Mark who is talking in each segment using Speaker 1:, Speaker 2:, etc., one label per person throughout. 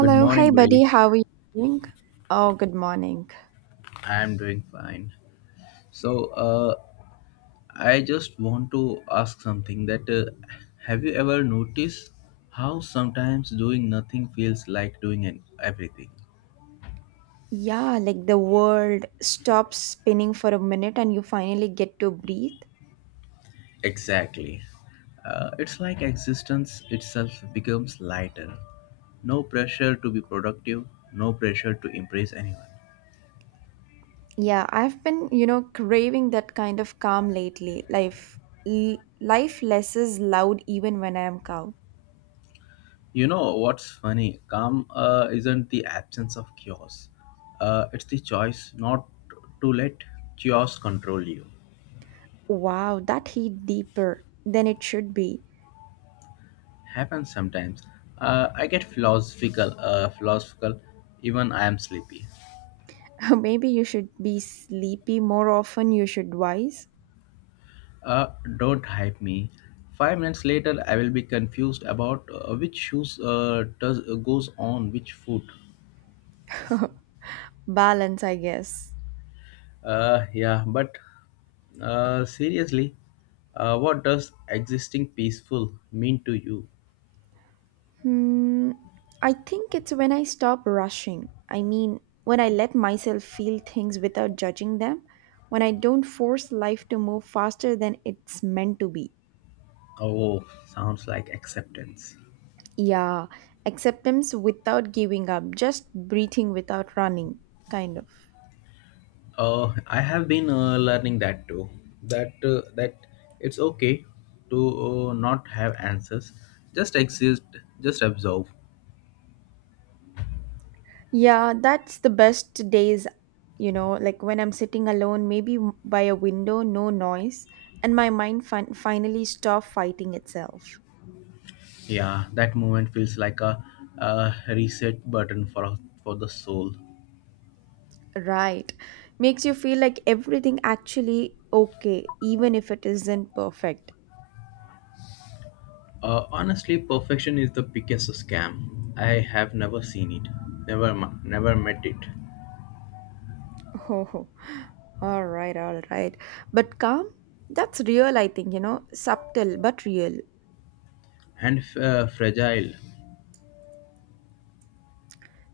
Speaker 1: Good
Speaker 2: hey
Speaker 1: morning, buddy.
Speaker 2: buddy, how are you doing? Oh, good morning.
Speaker 1: I am doing fine. So, I just want to ask something that, have you ever noticed how sometimes doing nothing feels like doing everything?
Speaker 2: Yeah, like the world stops spinning for a minute and you finally get to breathe.
Speaker 1: Exactly. It's like existence itself becomes lighter. No pressure to be productive, no pressure to impress anyone.
Speaker 2: Yeah, I've been, you know, craving that kind of calm lately. Life life less is loud even when I am calm.
Speaker 1: You know what's funny? Calm isn't the absence of chaos. It's the choice not to let chaos control you.
Speaker 2: Wow, that hit deeper than it should be.
Speaker 1: Happens sometimes. I get philosophical. Even I am sleepy.
Speaker 2: Maybe you should be sleepy more often, you should wise.
Speaker 1: Uh, don't hype me. 5 minutes later, I will be confused about which shoes does goes on which foot.
Speaker 2: Balance, I guess.
Speaker 1: Yeah, but seriously, what does existing peaceful mean to you?
Speaker 2: Hmm, I think it's when I stop rushing. I mean, when I let myself feel things without judging them, when I don't force life to move faster than it's meant to be.
Speaker 1: Oh, sounds like acceptance.
Speaker 2: Yeah, acceptance without giving up, just breathing without running, kind of.
Speaker 1: I have been learning that too. That it's okay to not have answers. Just exist. Just observe.
Speaker 2: Yeah, that's the best days, you know, like when I'm sitting alone, maybe by a window, no noise, and my mind finally stop fighting itself.
Speaker 1: Yeah, that moment feels like a reset button for the soul.
Speaker 2: Right. Makes you feel like everything actually okay, even if it isn't perfect.
Speaker 1: Honestly, perfection is the biggest scam. I have never seen it. Never met it.
Speaker 2: Oh, all right, all right. But calm, that's real, I think, you know, subtle but real.
Speaker 1: And fragile.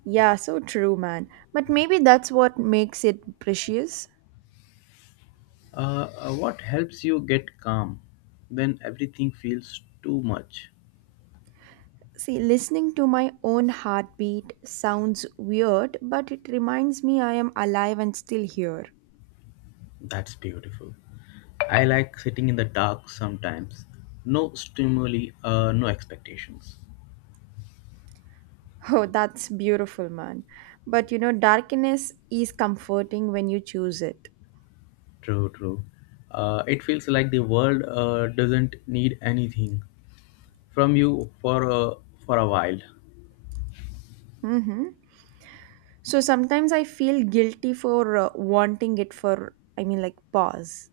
Speaker 2: Yeah, so true, man. But maybe that's what makes it precious.
Speaker 1: What helps you get calm when everything feels too much?
Speaker 2: See, listening to my own heartbeat sounds weird, but it reminds me I am alive and still here.
Speaker 1: That's beautiful. I like sitting in the dark sometimes. No stimuli, no expectations.
Speaker 2: Oh, that's beautiful, man. But you know, darkness is comforting when you choose it.
Speaker 1: True, true. It feels like the world doesn't need anything from you for a while.
Speaker 2: Mm-hmm. So sometimes I feel guilty for wanting it for, I mean, like, pause.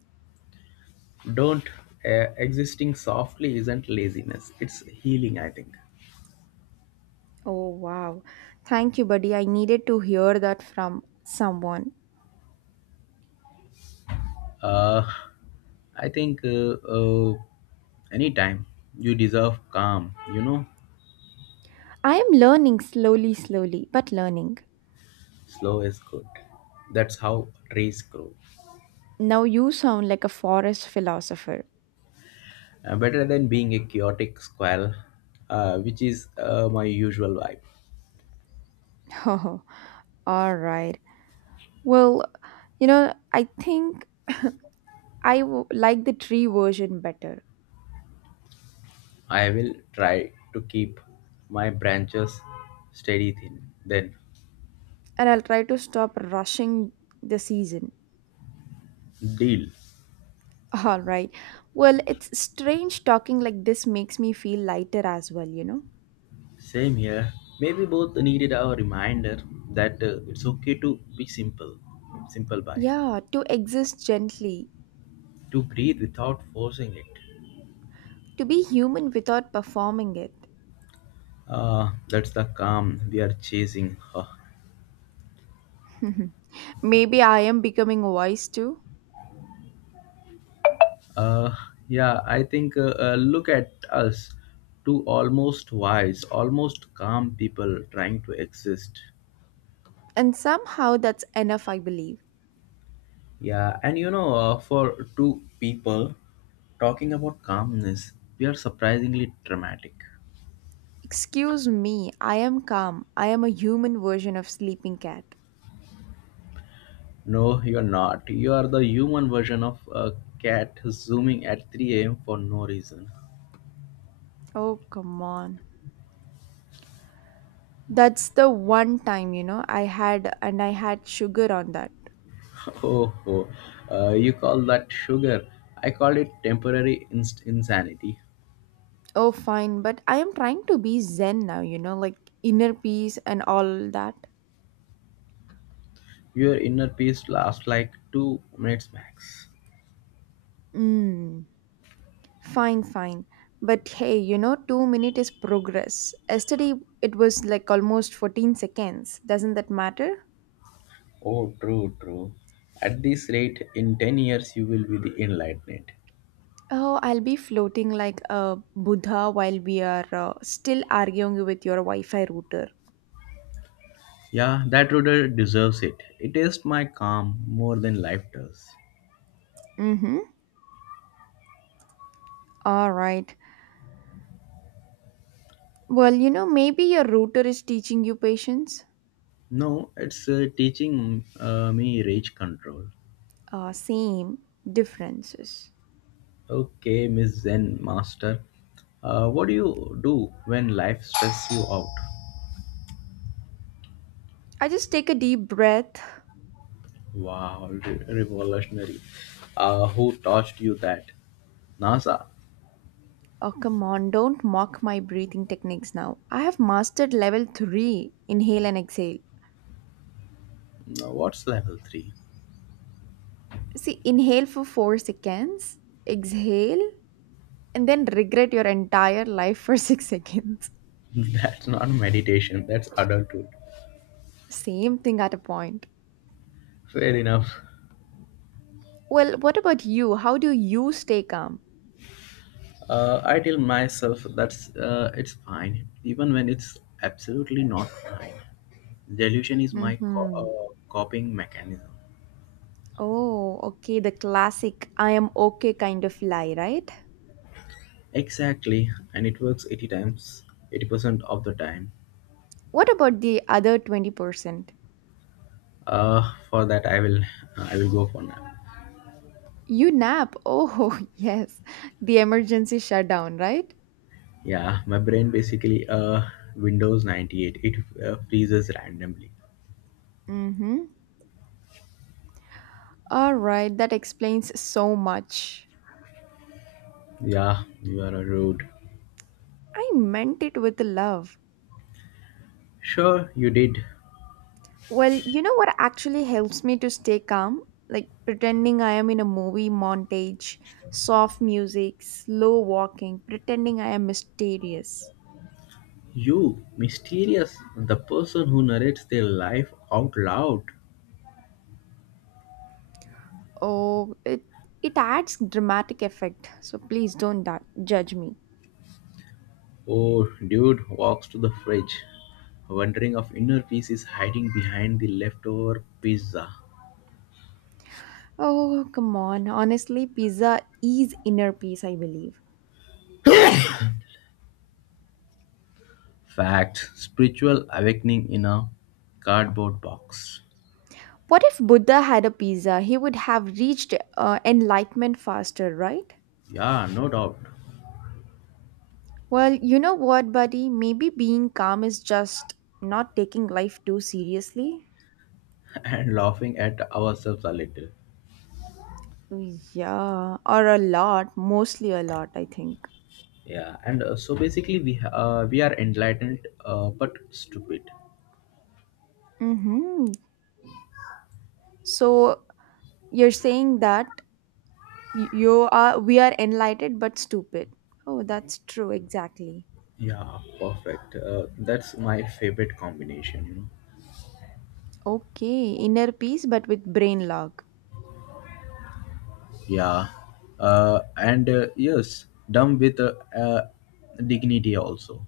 Speaker 1: Don't Existing softly isn't laziness. It's healing, I think.
Speaker 2: Oh, wow. Thank you, buddy. I needed to hear that from someone.
Speaker 1: Uh, I think uh, uh, Anytime you deserve calm, you know,
Speaker 2: I am learning slowly, slowly, but learning.
Speaker 1: slow is good. That's how trees grow.
Speaker 2: Now you sound like a forest philosopher.
Speaker 1: Better than being a chaotic squirrel, which is my usual vibe.
Speaker 2: Oh, all right. Well, you know, I think I like the tree version better,
Speaker 1: I will try to keep my branches steady thin. Then
Speaker 2: and I'll try to stop rushing the season.
Speaker 1: deal.
Speaker 2: All right. Well, it's strange talking like this makes me feel lighter as well, you know?
Speaker 1: Same here. Maybe both needed our reminder that it's okay to be simple, simple by,
Speaker 2: Yeah, to exist gently,
Speaker 1: to breathe without forcing it.
Speaker 2: to be human without performing it.
Speaker 1: That's the calm we are chasing. Huh.
Speaker 2: Maybe I am becoming wise too.
Speaker 1: Uh, yeah, I think Look at us, two almost wise, almost calm people trying to exist.
Speaker 2: And somehow that's enough, I believe.
Speaker 1: Yeah, and you know, for two people talking about calmness, we are surprisingly dramatic.
Speaker 2: Excuse me, I am calm. I am a human version of Sleeping Cat.
Speaker 1: No, you're not. You are the human version of a cat zooming at 3 a.m. for no reason.
Speaker 2: Oh, come on. That's the one time, you know, I had, and I had sugar on that.
Speaker 1: Oh, oh. You call that sugar? I call it temporary insanity.
Speaker 2: Oh, fine, but I am trying to be zen now, you know, like inner peace and all that.
Speaker 1: Your inner peace lasts like 2 minutes max.
Speaker 2: Mm. Fine, fine. But hey, you know, two minute is progress. Yesterday it was like almost 14 seconds. Doesn't that matter?
Speaker 1: Oh, true, true. At this rate, in 10 years, you will be the enlightened.
Speaker 2: Oh, I'll be floating like a Buddha while we are still arguing with your Wi Fi router.
Speaker 1: Yeah, that order deserves it. It tastes my calm more than life does.
Speaker 2: Mm hmm. All right. Well, you know, maybe your router is teaching you patience.
Speaker 1: No, it's teaching me rage control.
Speaker 2: Same differences.
Speaker 1: Okay, Miss Zen Master. What do you do when life stresses you out?
Speaker 2: I just take a deep breath.
Speaker 1: Wow, revolutionary. Who taught you that? NASA.
Speaker 2: Oh, come on, don't mock my breathing techniques now. I have mastered level 3 inhale and exhale.
Speaker 1: No, what's level 3?
Speaker 2: See, inhale for 4 seconds, exhale, and then regret your entire life for 6 seconds.
Speaker 1: That's not meditation, that's adulthood.
Speaker 2: Same thing at a point.
Speaker 1: Fair enough.
Speaker 2: Well, what about you? How do you stay calm?
Speaker 1: I tell myself that's it's fine, even when it's absolutely not fine. Delusion is my co-
Speaker 2: Mm-hmm.
Speaker 1: uh, coping mechanism.
Speaker 2: Oh, okay, the classic I am okay kind of lie, right?
Speaker 1: Exactly, and it works 80 times, 80% of the time.
Speaker 2: What about the other 20%?
Speaker 1: For that, I will go for now.
Speaker 2: You nap. Oh, yes. The emergency shutdown, right?
Speaker 1: Yeah, my brain basically Windows 98. It freezes randomly.
Speaker 2: Mm-hmm. All right, that explains so much.
Speaker 1: Yeah, you are a rude.
Speaker 2: I meant it with love.
Speaker 1: Sure, you did.
Speaker 2: Well, you know what actually helps me to stay calm? Like pretending I am in a movie montage, soft music, slow walking, pretending I am mysterious.
Speaker 1: You, mysterious, the person who narrates their life out loud.
Speaker 2: Oh, it adds dramatic effect. So please don't judge me.
Speaker 1: Oh, dude walks to the fridge, wondering if inner peace is hiding behind the leftover pizza.
Speaker 2: Oh, come on. Honestly, pizza is inner peace, I believe.
Speaker 1: Fact, spiritual awakening in a cardboard box.
Speaker 2: What if Buddha had a pizza? He would have reached enlightenment faster, right?
Speaker 1: Yeah, no doubt.
Speaker 2: Well, you know what, buddy? Maybe being calm is just not taking life too seriously.
Speaker 1: And laughing at ourselves a little.
Speaker 2: Yeah, or a lot, mostly a lot, I think.
Speaker 1: Yeah, and so basically we are enlightened but stupid.
Speaker 2: Mm-hmm. So you're saying that you are we are enlightened but stupid. Oh, that's true, exactly.
Speaker 1: Yeah, perfect. That's my favorite combination, you know.
Speaker 2: Okay, inner peace but with brain log.
Speaker 1: Yeah, and yes, dumb with dignity also.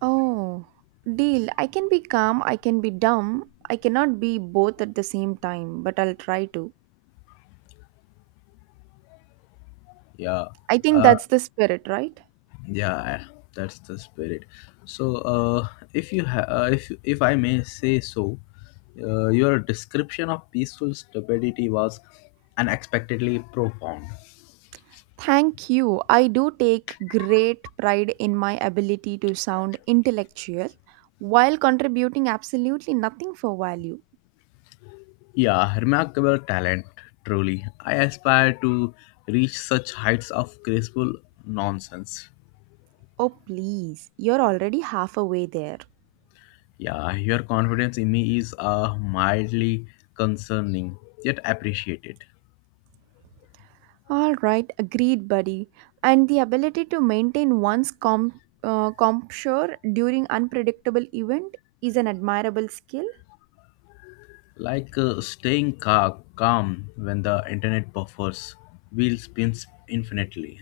Speaker 2: Oh, deal. I can be calm, I can be dumb. I cannot be both at the same time, but I'll try to.
Speaker 1: Yeah,
Speaker 2: I think
Speaker 1: uh,
Speaker 2: that's the spirit, right?
Speaker 1: yeah, that's the spirit. So if you ha- if I may say so, your description of peaceful stupidity was unexpectedly profound.
Speaker 2: Thank you. I do take great pride in my ability to sound intellectual while contributing absolutely nothing for value.
Speaker 1: Yeah, remarkable talent, truly. I aspire to reach such heights of graceful nonsense.
Speaker 2: Oh, please. You're already halfway there.
Speaker 1: Yeah, your confidence in me is mildly concerning, yet appreciated.
Speaker 2: All right, agreed, buddy. And the ability to maintain one's composure during unpredictable event is an admirable skill.
Speaker 1: Like calm when the internet buffers, wheel spins infinitely.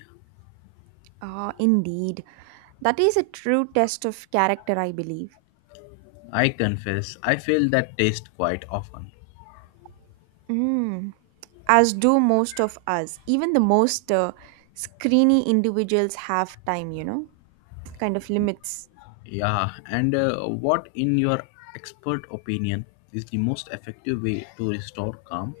Speaker 2: Ah, indeed, that is a true test of character, I believe.
Speaker 1: I confess, I fail that taste quite often.
Speaker 2: Mm. As do most of us, even the most screeny individuals have time, you know, kind of limits.
Speaker 1: Yeah, and what, in your expert opinion, is the most effective way to restore calm?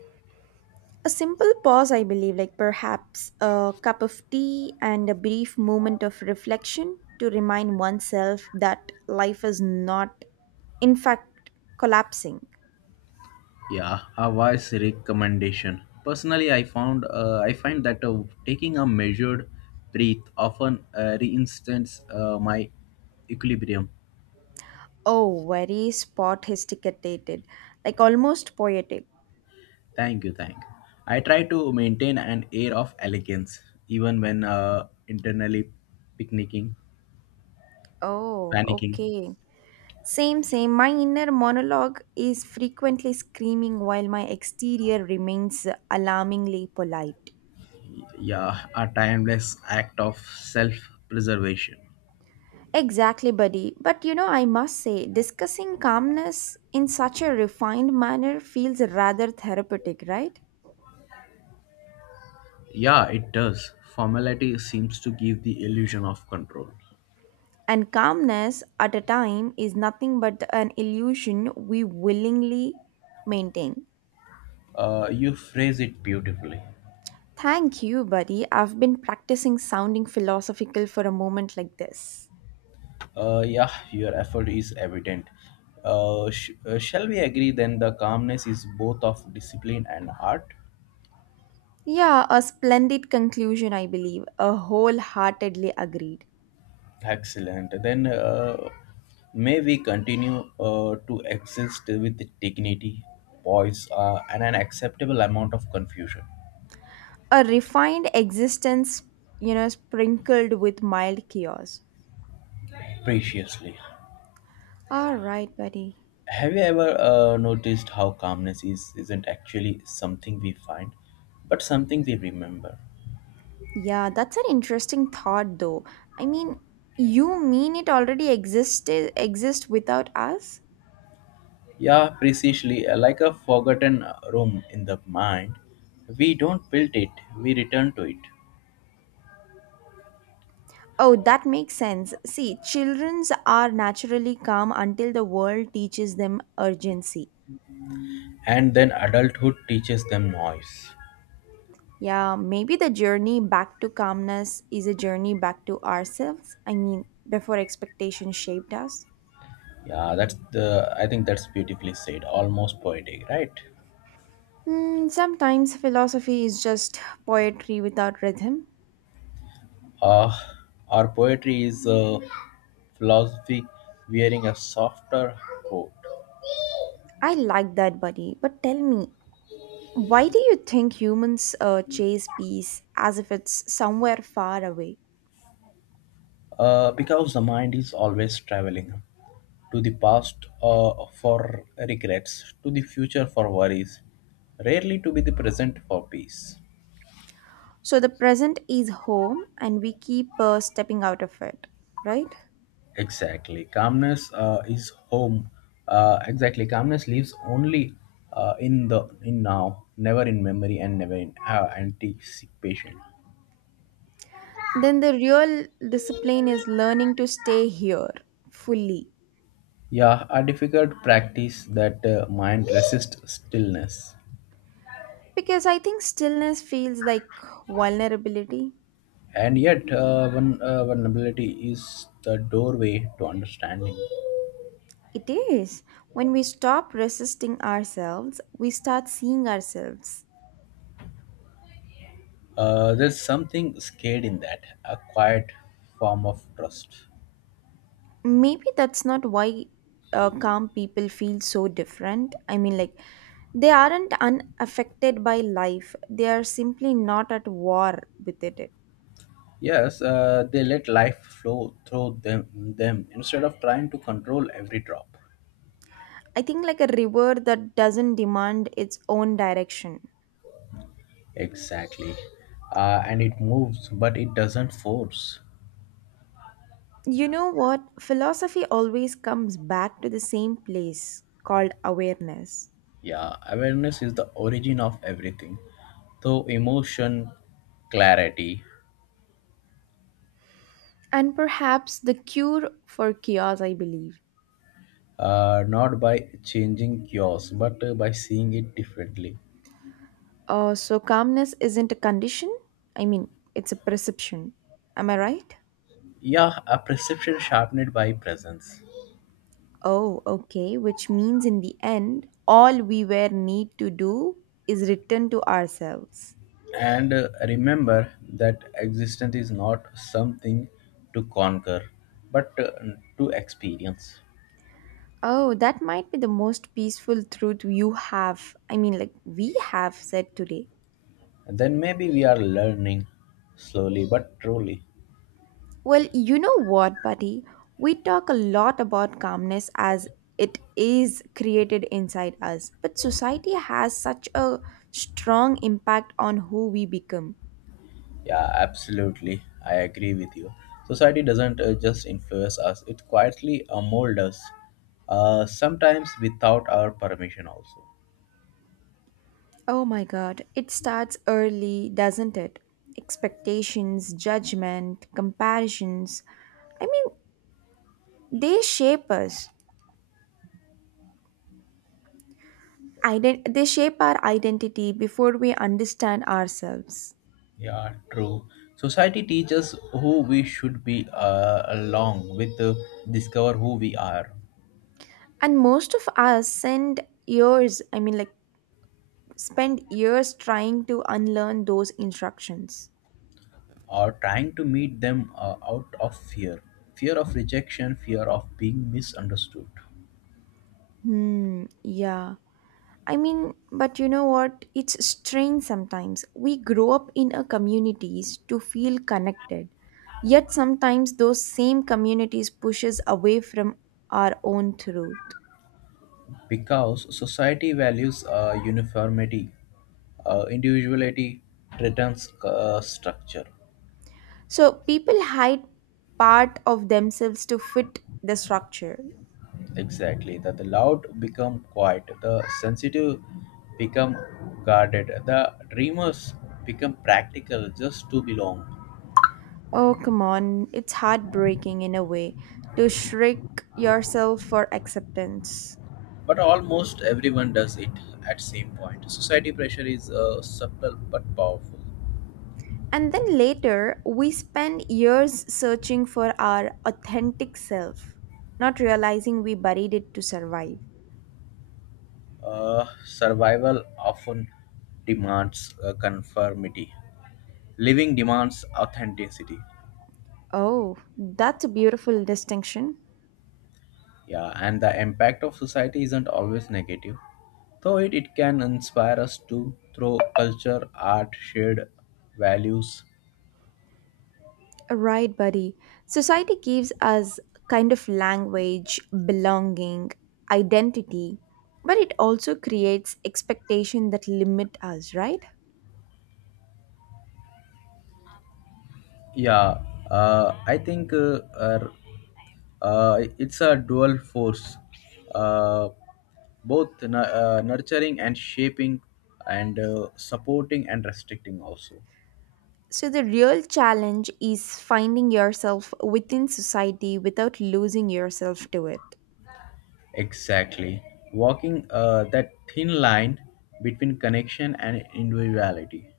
Speaker 2: A simple pause, I believe, like perhaps a cup of tea and a brief moment of reflection to remind oneself that life is not, in fact, collapsing.
Speaker 1: Yeah, a wise recommendation. Personally, I find that taking a measured breath often reinstates my equilibrium.
Speaker 2: Oh, very spot hesticatated, like almost poetic.
Speaker 1: Thank you, thank you. I try to maintain an air of elegance even when internally picnicking,
Speaker 2: Oh,
Speaker 1: panicking.
Speaker 2: okay. Same, same. My inner monologue is frequently screaming while my exterior remains alarmingly polite.
Speaker 1: Yeah, a timeless act of self-preservation.
Speaker 2: Exactly, buddy. But you know, I must say, discussing calmness in such a refined manner feels rather therapeutic, right?
Speaker 1: Yeah, it does. Formality seems to give the illusion of control.
Speaker 2: And calmness at a time is nothing but an illusion we willingly maintain.
Speaker 1: You phrase it beautifully.
Speaker 2: Thank you, buddy. I've been practicing sounding philosophical for a moment like this.
Speaker 1: Yeah, your effort is evident. Shall we agree then the calmness is both of discipline and art?
Speaker 2: Yeah, a splendid conclusion, I believe. A wholeheartedly agreed.
Speaker 1: Excellent. Then may we continue to exist with dignity, poise, and an acceptable amount of confusion.
Speaker 2: A refined existence, you know, sprinkled with mild chaos.
Speaker 1: Preciously.
Speaker 2: All right, buddy.
Speaker 1: Have you ever noticed how calmness is isn't actually something we find, but something we remember?
Speaker 2: Yeah, that's an interesting thought though. I mean, you mean it already existed exist without us?
Speaker 1: Yeah, precisely. Like a forgotten room in the mind, we don't build it, we return to it.
Speaker 2: Oh, that makes sense. See, childrens are naturally calm until the world teaches them urgency.
Speaker 1: And then adulthood teaches them noise.
Speaker 2: Yeah, maybe the journey back to calmness is a journey back to ourselves. I mean, before expectation shaped us.
Speaker 1: Yeah, I think that's beautifully said, almost poetic, right?
Speaker 2: Hmm, sometimes philosophy is just poetry without rhythm.
Speaker 1: Uh, our poetry is philosophy wearing a softer coat.
Speaker 2: I like that, buddy. But tell me, why do you think humans chase peace as if it's somewhere far away?
Speaker 1: Because the mind is always traveling to the past for regrets, to the future for worries, rarely to be the present for peace.
Speaker 2: So the present is home and we keep stepping out of it, right?
Speaker 1: Exactly. Calmness is home. Exactly. Calmness lives only in now, never in memory and never in anticipation.
Speaker 2: Then the real discipline is learning to stay here fully.
Speaker 1: Yeah, a difficult practice that mind resists stillness.
Speaker 2: Because I think stillness feels like vulnerability.
Speaker 1: And yet, vulnerability is the doorway to understanding.
Speaker 2: It is. When we stop resisting ourselves, we start seeing ourselves.
Speaker 1: There's something scared in that, a quiet form of trust.
Speaker 2: Maybe that's not why calm people feel so different. I mean, like, they aren't unaffected by life, they are simply not at war with it.
Speaker 1: Yes, they let life flow through them instead of trying to control every drop.
Speaker 2: I think, like, a river that doesn't demand its own direction.
Speaker 1: Exactly. And it moves, but it doesn't force.
Speaker 2: You know what? Philosophy always comes back to the same place called awareness.
Speaker 1: Yeah, awareness is the origin of everything. Though emotion, clarity,
Speaker 2: And perhaps the cure for chaos, I believe.
Speaker 1: not by changing yours, but by seeing it differently.
Speaker 2: So, calmness isn't a condition, I mean, it's a perception. Am I right?
Speaker 1: Yeah, a perception sharpened by presence.
Speaker 2: Oh, okay. Which means in the end, all we were need to do is return to ourselves.
Speaker 1: And remember that existence is not something to conquer, but to experience.
Speaker 2: Oh, that might be the most peaceful truth you have, I mean, like we have said today.
Speaker 1: And then maybe we are learning slowly but truly.
Speaker 2: Well, you know what, buddy? We talk a lot about calmness as it is created inside us, but society has such a strong impact on who we become.
Speaker 1: Yeah, absolutely. I agree with you. Society doesn't just influence us, it quietly molds us, sometimes without our permission, also.
Speaker 2: Oh my God, it starts early, doesn't it? Expectations, judgment, comparisons. I mean, they shape us. They shape our identity before we understand ourselves.
Speaker 1: Yeah, true. Society teaches who we should be, along with discover who we are
Speaker 2: And most of us send years, I mean, like, spend years trying to unlearn those instructions.
Speaker 1: or trying to meet them out of fear. Fear of rejection, fear of being misunderstood.
Speaker 2: Hmm, yeah. I mean, but you know what? It's strange sometimes. We grow up in a communities to feel connected. Yet sometimes those same communities pushes away from our own truth.
Speaker 1: Because society values uniformity, individuality, threatens structure.
Speaker 2: So people hide part of themselves to fit the structure.
Speaker 1: Exactly. That the loud become quiet, the sensitive become guarded, the dreamers become practical just to belong.
Speaker 2: Oh, come on. It's heartbreaking in a way to shrink yourself for acceptance.
Speaker 1: But almost everyone does it at same point. Society pressure is subtle but powerful.
Speaker 2: And then later, we spend years searching for our authentic self, not realizing we buried it to survive.
Speaker 1: Survival often demands conformity. Living demands authenticity.
Speaker 2: Oh, that's a beautiful distinction.
Speaker 1: Yeah, and the impact of society isn't always negative, though it can inspire us to through culture, art, shared values.
Speaker 2: Right, buddy. Society gives us kind of language, belonging, identity, but it also creates expectation that limit us, right?
Speaker 1: Yeah, I think it's a dual force, uh, both nurturing and shaping, and supporting and restricting also.
Speaker 2: So the real challenge is finding yourself within society without losing yourself to it.
Speaker 1: Exactly, walking that thin line between connection and individuality.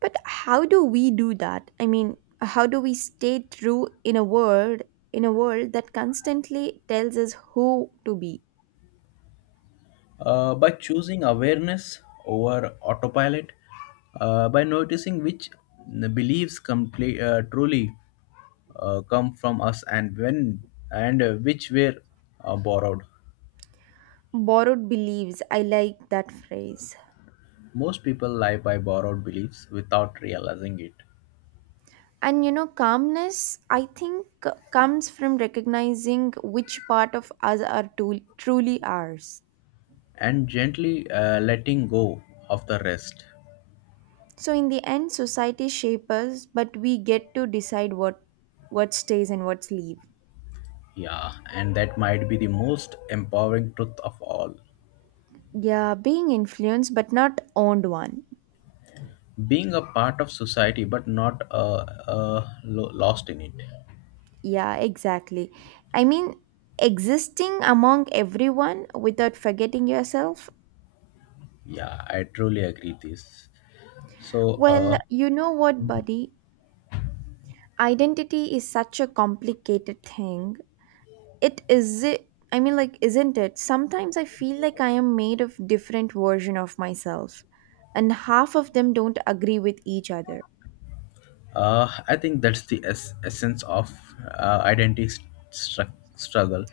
Speaker 2: But how do we do that? I mean, how do we stay true in a world that constantly tells us who to be?
Speaker 1: By choosing awareness over autopilot, by noticing which beliefs truly come from us and which were borrowed.
Speaker 2: Borrowed beliefs. I like that phrase.
Speaker 1: Most people live by borrowed beliefs without realizing it
Speaker 2: And you know, calmness, I think, comes from recognizing which part of us are truly ours.
Speaker 1: and gently letting go of the rest.
Speaker 2: So, in the end, society shapes us, but we get to decide what stays and what's leave.
Speaker 1: Yeah, and that might be the most empowering truth of all.
Speaker 2: Yeah, being influenced, but not owned one.
Speaker 1: Being a part of society but not lost in it.
Speaker 2: Yeah, exactly. I mean, existing among everyone without forgetting yourself.
Speaker 1: Yeah, I truly agree this. So, uh,
Speaker 2: Well, you know what, buddy? Identity is such a complicated thing. It is it I mean like isn't it? Sometimes I feel like I am made of different version of myself and half of them don't agree with each other.
Speaker 1: uh, I think that's the essence of identity struggle.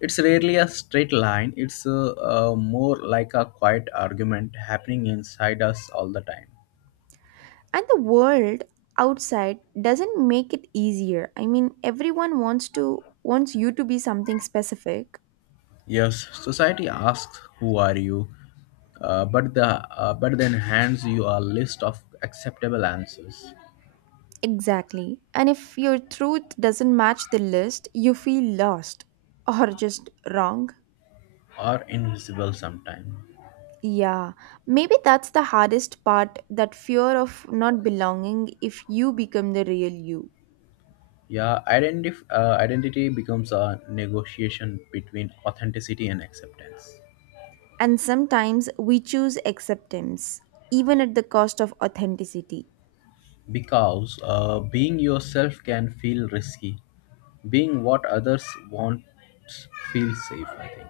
Speaker 1: It's rarely a straight line. It's more like a quiet argument happening inside us all the time.
Speaker 2: And the world outside doesn't make it easier. I mean, everyone wants you to be something specific.
Speaker 1: Yes, society asks, "Who are you?" But the but then hands you a list of acceptable answers,
Speaker 2: Exactly. And if your truth doesn't match the list, you feel lost or just wrong.
Speaker 1: or invisible sometimes.
Speaker 2: Yeah, maybe that's the hardest part that fear of not belonging if you become the real you.
Speaker 1: Yeah, identity becomes a negotiation between authenticity and acceptance.
Speaker 2: And sometimes we choose acceptance, even at the cost of authenticity.
Speaker 1: Because being yourself can feel risky, being what others want feels safe, I think.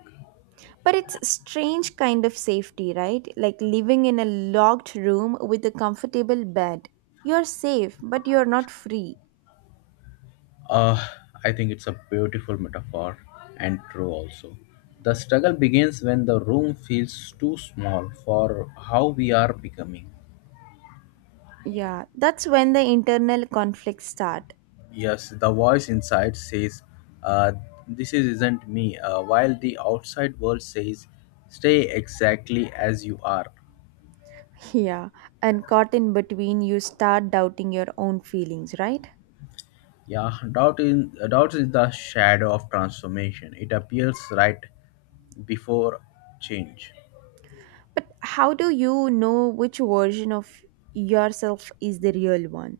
Speaker 2: But it's strange kind of safety, right? Like living in a locked room with a comfortable bed. You're safe, but you're not free.
Speaker 1: Uh, I think it's a beautiful metaphor and true also. The struggle begins when the room feels too small for how we are becoming.
Speaker 2: Yeah, that's when the internal conflicts start.
Speaker 1: Yes, the voice inside says, uh, "This isn't me," while the outside world says, "Stay exactly as you are."
Speaker 2: Yeah, and caught in between, you start doubting your own feelings, right?
Speaker 1: Yeah, doubt is the shadow of transformation. It appears right before change.
Speaker 2: But how do you know which version of yourself is the real one?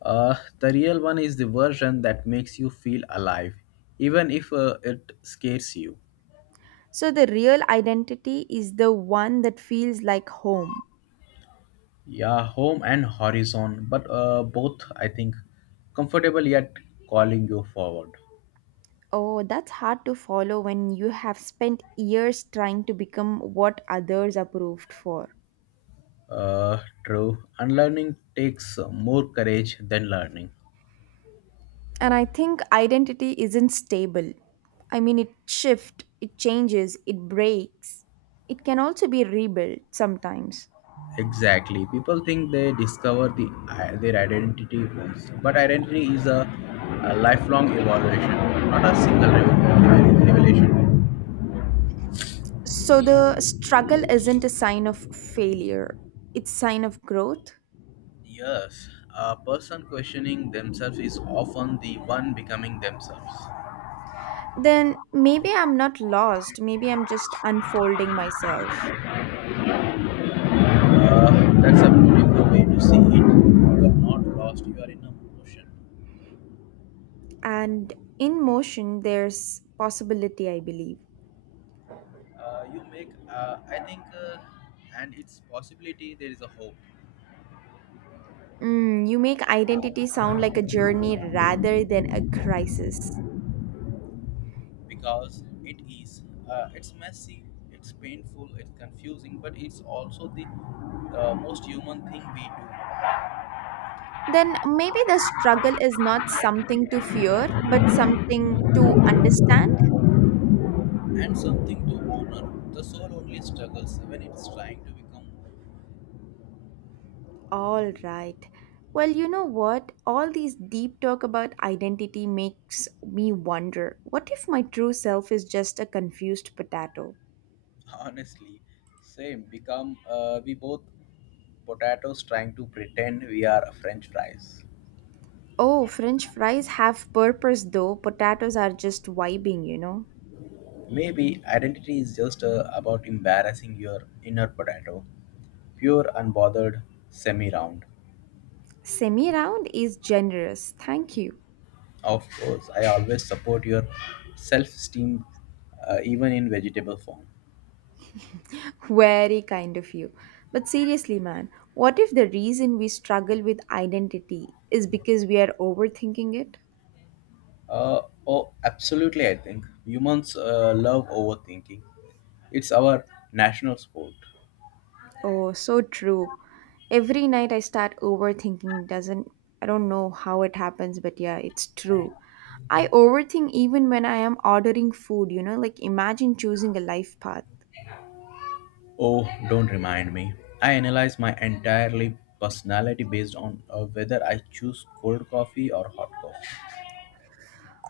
Speaker 1: The real one is the version that makes you feel alive, even if it scares you.
Speaker 2: So, the real identity is the one that feels like home.
Speaker 1: Yeah, home and horizon, but both, I think, comfortable yet calling you forward.
Speaker 2: Oh, that's hard to follow when you have spent years trying to become what others approved for.
Speaker 1: True. Unlearning takes more courage than learning.
Speaker 2: And I think identity isn't stable. I mean, it shifts, it changes, it breaks. It can also be rebuilt sometimes.
Speaker 1: Exactly. People think they discover their identity once, but identity is a lifelong evaluation, not a single revelation.
Speaker 2: So the struggle isn't a sign of failure, it's sign of growth.
Speaker 1: Yes, a person questioning themselves is often the one becoming themselves.
Speaker 2: Then maybe I'm not lost, maybe I'm just unfolding myself.
Speaker 1: That's a beautiful way to see it. You are not lost. You are in a motion.
Speaker 2: And in motion, there's possibility, I believe.
Speaker 1: You make I think And its possibility there is a hope
Speaker 2: Mm, you make identity sound like a journey rather than a crisis.
Speaker 1: because it is it's messy, it's painful, it's confusing, but it's also the most human thing we do
Speaker 2: Then maybe the struggle is not something to fear, but something to understand.
Speaker 1: and something to honor. The soul only struggles when it's trying to become more.
Speaker 2: All right. Well, you know what? All these deep talk about identity makes me wonder what if my true self is just a confused potato?
Speaker 1: Honestly, same become we both potatoes trying to pretend we are french fries.
Speaker 2: Oh, French fries have purpose though, potatoes are just vibing, you know.
Speaker 1: Maybe identity is just about embarrassing your inner potato. Pure, unbothered, semi round.
Speaker 2: Semi round is generous. Thank you.
Speaker 1: Of course, I always support your self esteem, even in vegetable form.
Speaker 2: Very kind of you. But seriously, man, what if the reason we struggle with identity is because we are overthinking it?
Speaker 1: Oh, absolutely, I think. Humans love overthinking, it's our national sport.
Speaker 2: Oh, so true. Every night I start overthinking, doesn't I don't know how it happens, but yeah, it's true. I overthink even when I am ordering food, you know, like imagine choosing a life path.
Speaker 1: Oh, don't remind me. I analyze my entirely personality based on whether I choose cold coffee or hot coffee.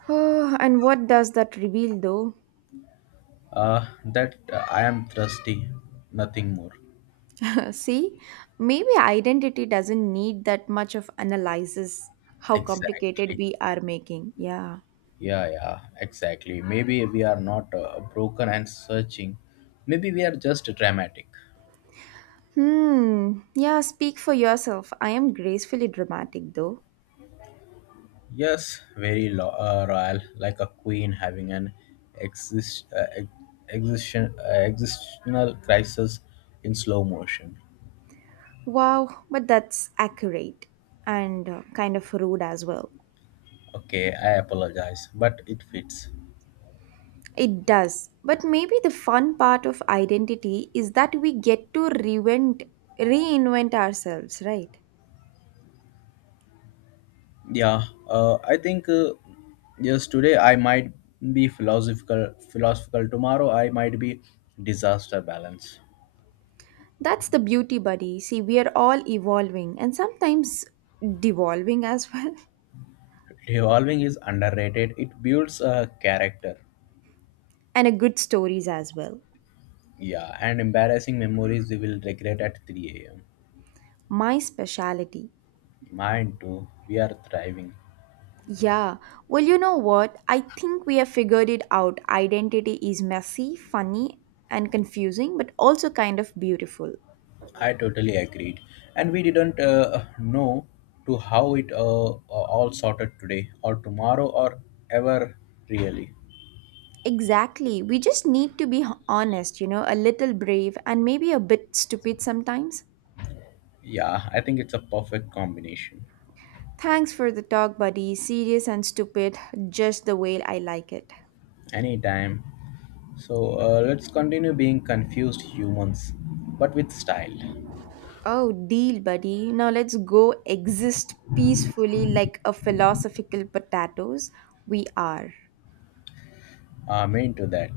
Speaker 2: Oh, and what does that reveal though?
Speaker 1: That I am thirsty, nothing more.
Speaker 2: See, maybe identity doesn't need that much of analysis, how complicated
Speaker 1: Exactly.
Speaker 2: we are making. Yeah.
Speaker 1: Yeah, yeah, exactly. Maybe we are not broken and searching. Maybe we are just dramatic.
Speaker 2: Hmm. Yeah, speak for yourself. I am gracefully dramatic, though.
Speaker 1: Yes, very royal, like a queen having an existential crisis in slow motion.
Speaker 2: Wow, but that's accurate and kind of rude as well.
Speaker 1: Okay, I apologize, but it fits.
Speaker 2: It does. But maybe the fun part of identity is that we get to reinvent ourselves, right?
Speaker 1: Yeah, I think yes, today I might be philosophical. Tomorrow I might be disaster balance.
Speaker 2: That's the beauty, buddy. See, we are all evolving and sometimes devolving as well.
Speaker 1: Evolving is underrated. It builds a character.
Speaker 2: And a good stories as well.
Speaker 1: Yeah, and embarrassing memories we will regret at 3 a.m.
Speaker 2: My specialty.
Speaker 1: Mine too. We are thriving.
Speaker 2: Yeah, well, you know what? I think we have figured it out. Identity is messy, funny, and confusing, but also kind of beautiful.
Speaker 1: I totally agreed. And we didn't know to how it uh, all sorted today or tomorrow or ever really.
Speaker 2: Exactly. We just need to be honest, you know, a little brave and maybe a bit stupid sometimes.
Speaker 1: Yeah, I think it's a perfect combination.
Speaker 2: Thanks for the talk, buddy. Serious and stupid, just the way I like it.
Speaker 1: Anytime. So, let's continue being confused humans, but with style.
Speaker 2: Oh, deal, buddy. Now let's go exist peacefully like a philosophical potatoes. We are.
Speaker 1: Amen to that.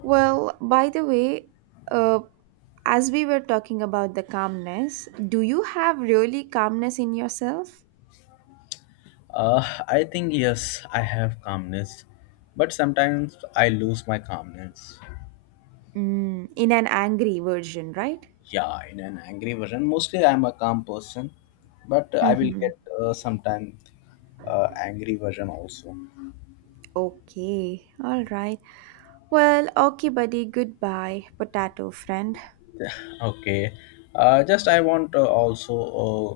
Speaker 2: Well, by the way, uh, as we were talking about the calmness, do you have really calmness in yourself?
Speaker 1: Uh, I think yes, I have calmness, but sometimes I lose my calmness.
Speaker 2: Mm, in an angry version, right?
Speaker 1: Yeah, in an angry version. Mostly I'm a calm person, but I will
Speaker 2: Mm-hmm.
Speaker 1: get sometime angry version also.
Speaker 2: Okay, all right. Well, okay, buddy. Goodbye, potato friend.
Speaker 1: Okay, just I want also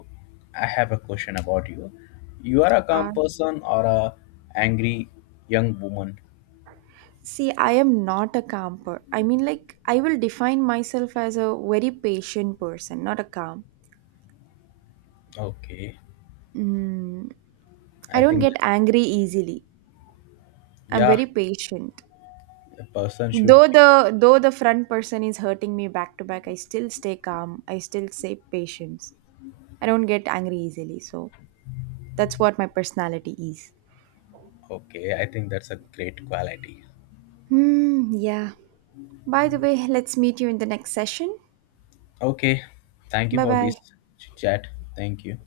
Speaker 1: I have a question about you. You are a calm
Speaker 2: Ah.
Speaker 1: person or a angry young woman?
Speaker 2: See, I am not a camper. I mean, like, I will define myself as a very patient person, not a calm.
Speaker 1: Okay,
Speaker 2: Mm,
Speaker 1: I
Speaker 2: I don't
Speaker 1: think that
Speaker 2: get angry easily. I'm
Speaker 1: yeah,
Speaker 2: very patient.
Speaker 1: a person should
Speaker 2: Though
Speaker 1: be.
Speaker 2: the though the front person is hurting me back to back, I still stay calm. I still stay patience. I don't get angry easily. So that's what my personality is.
Speaker 1: Okay, I think that's a great quality.
Speaker 2: Hmm. Yeah. By the way, let's meet you in the next session.
Speaker 1: Okay. Thank you
Speaker 2: Bye
Speaker 1: for this
Speaker 2: bye.
Speaker 1: chat. Thank you.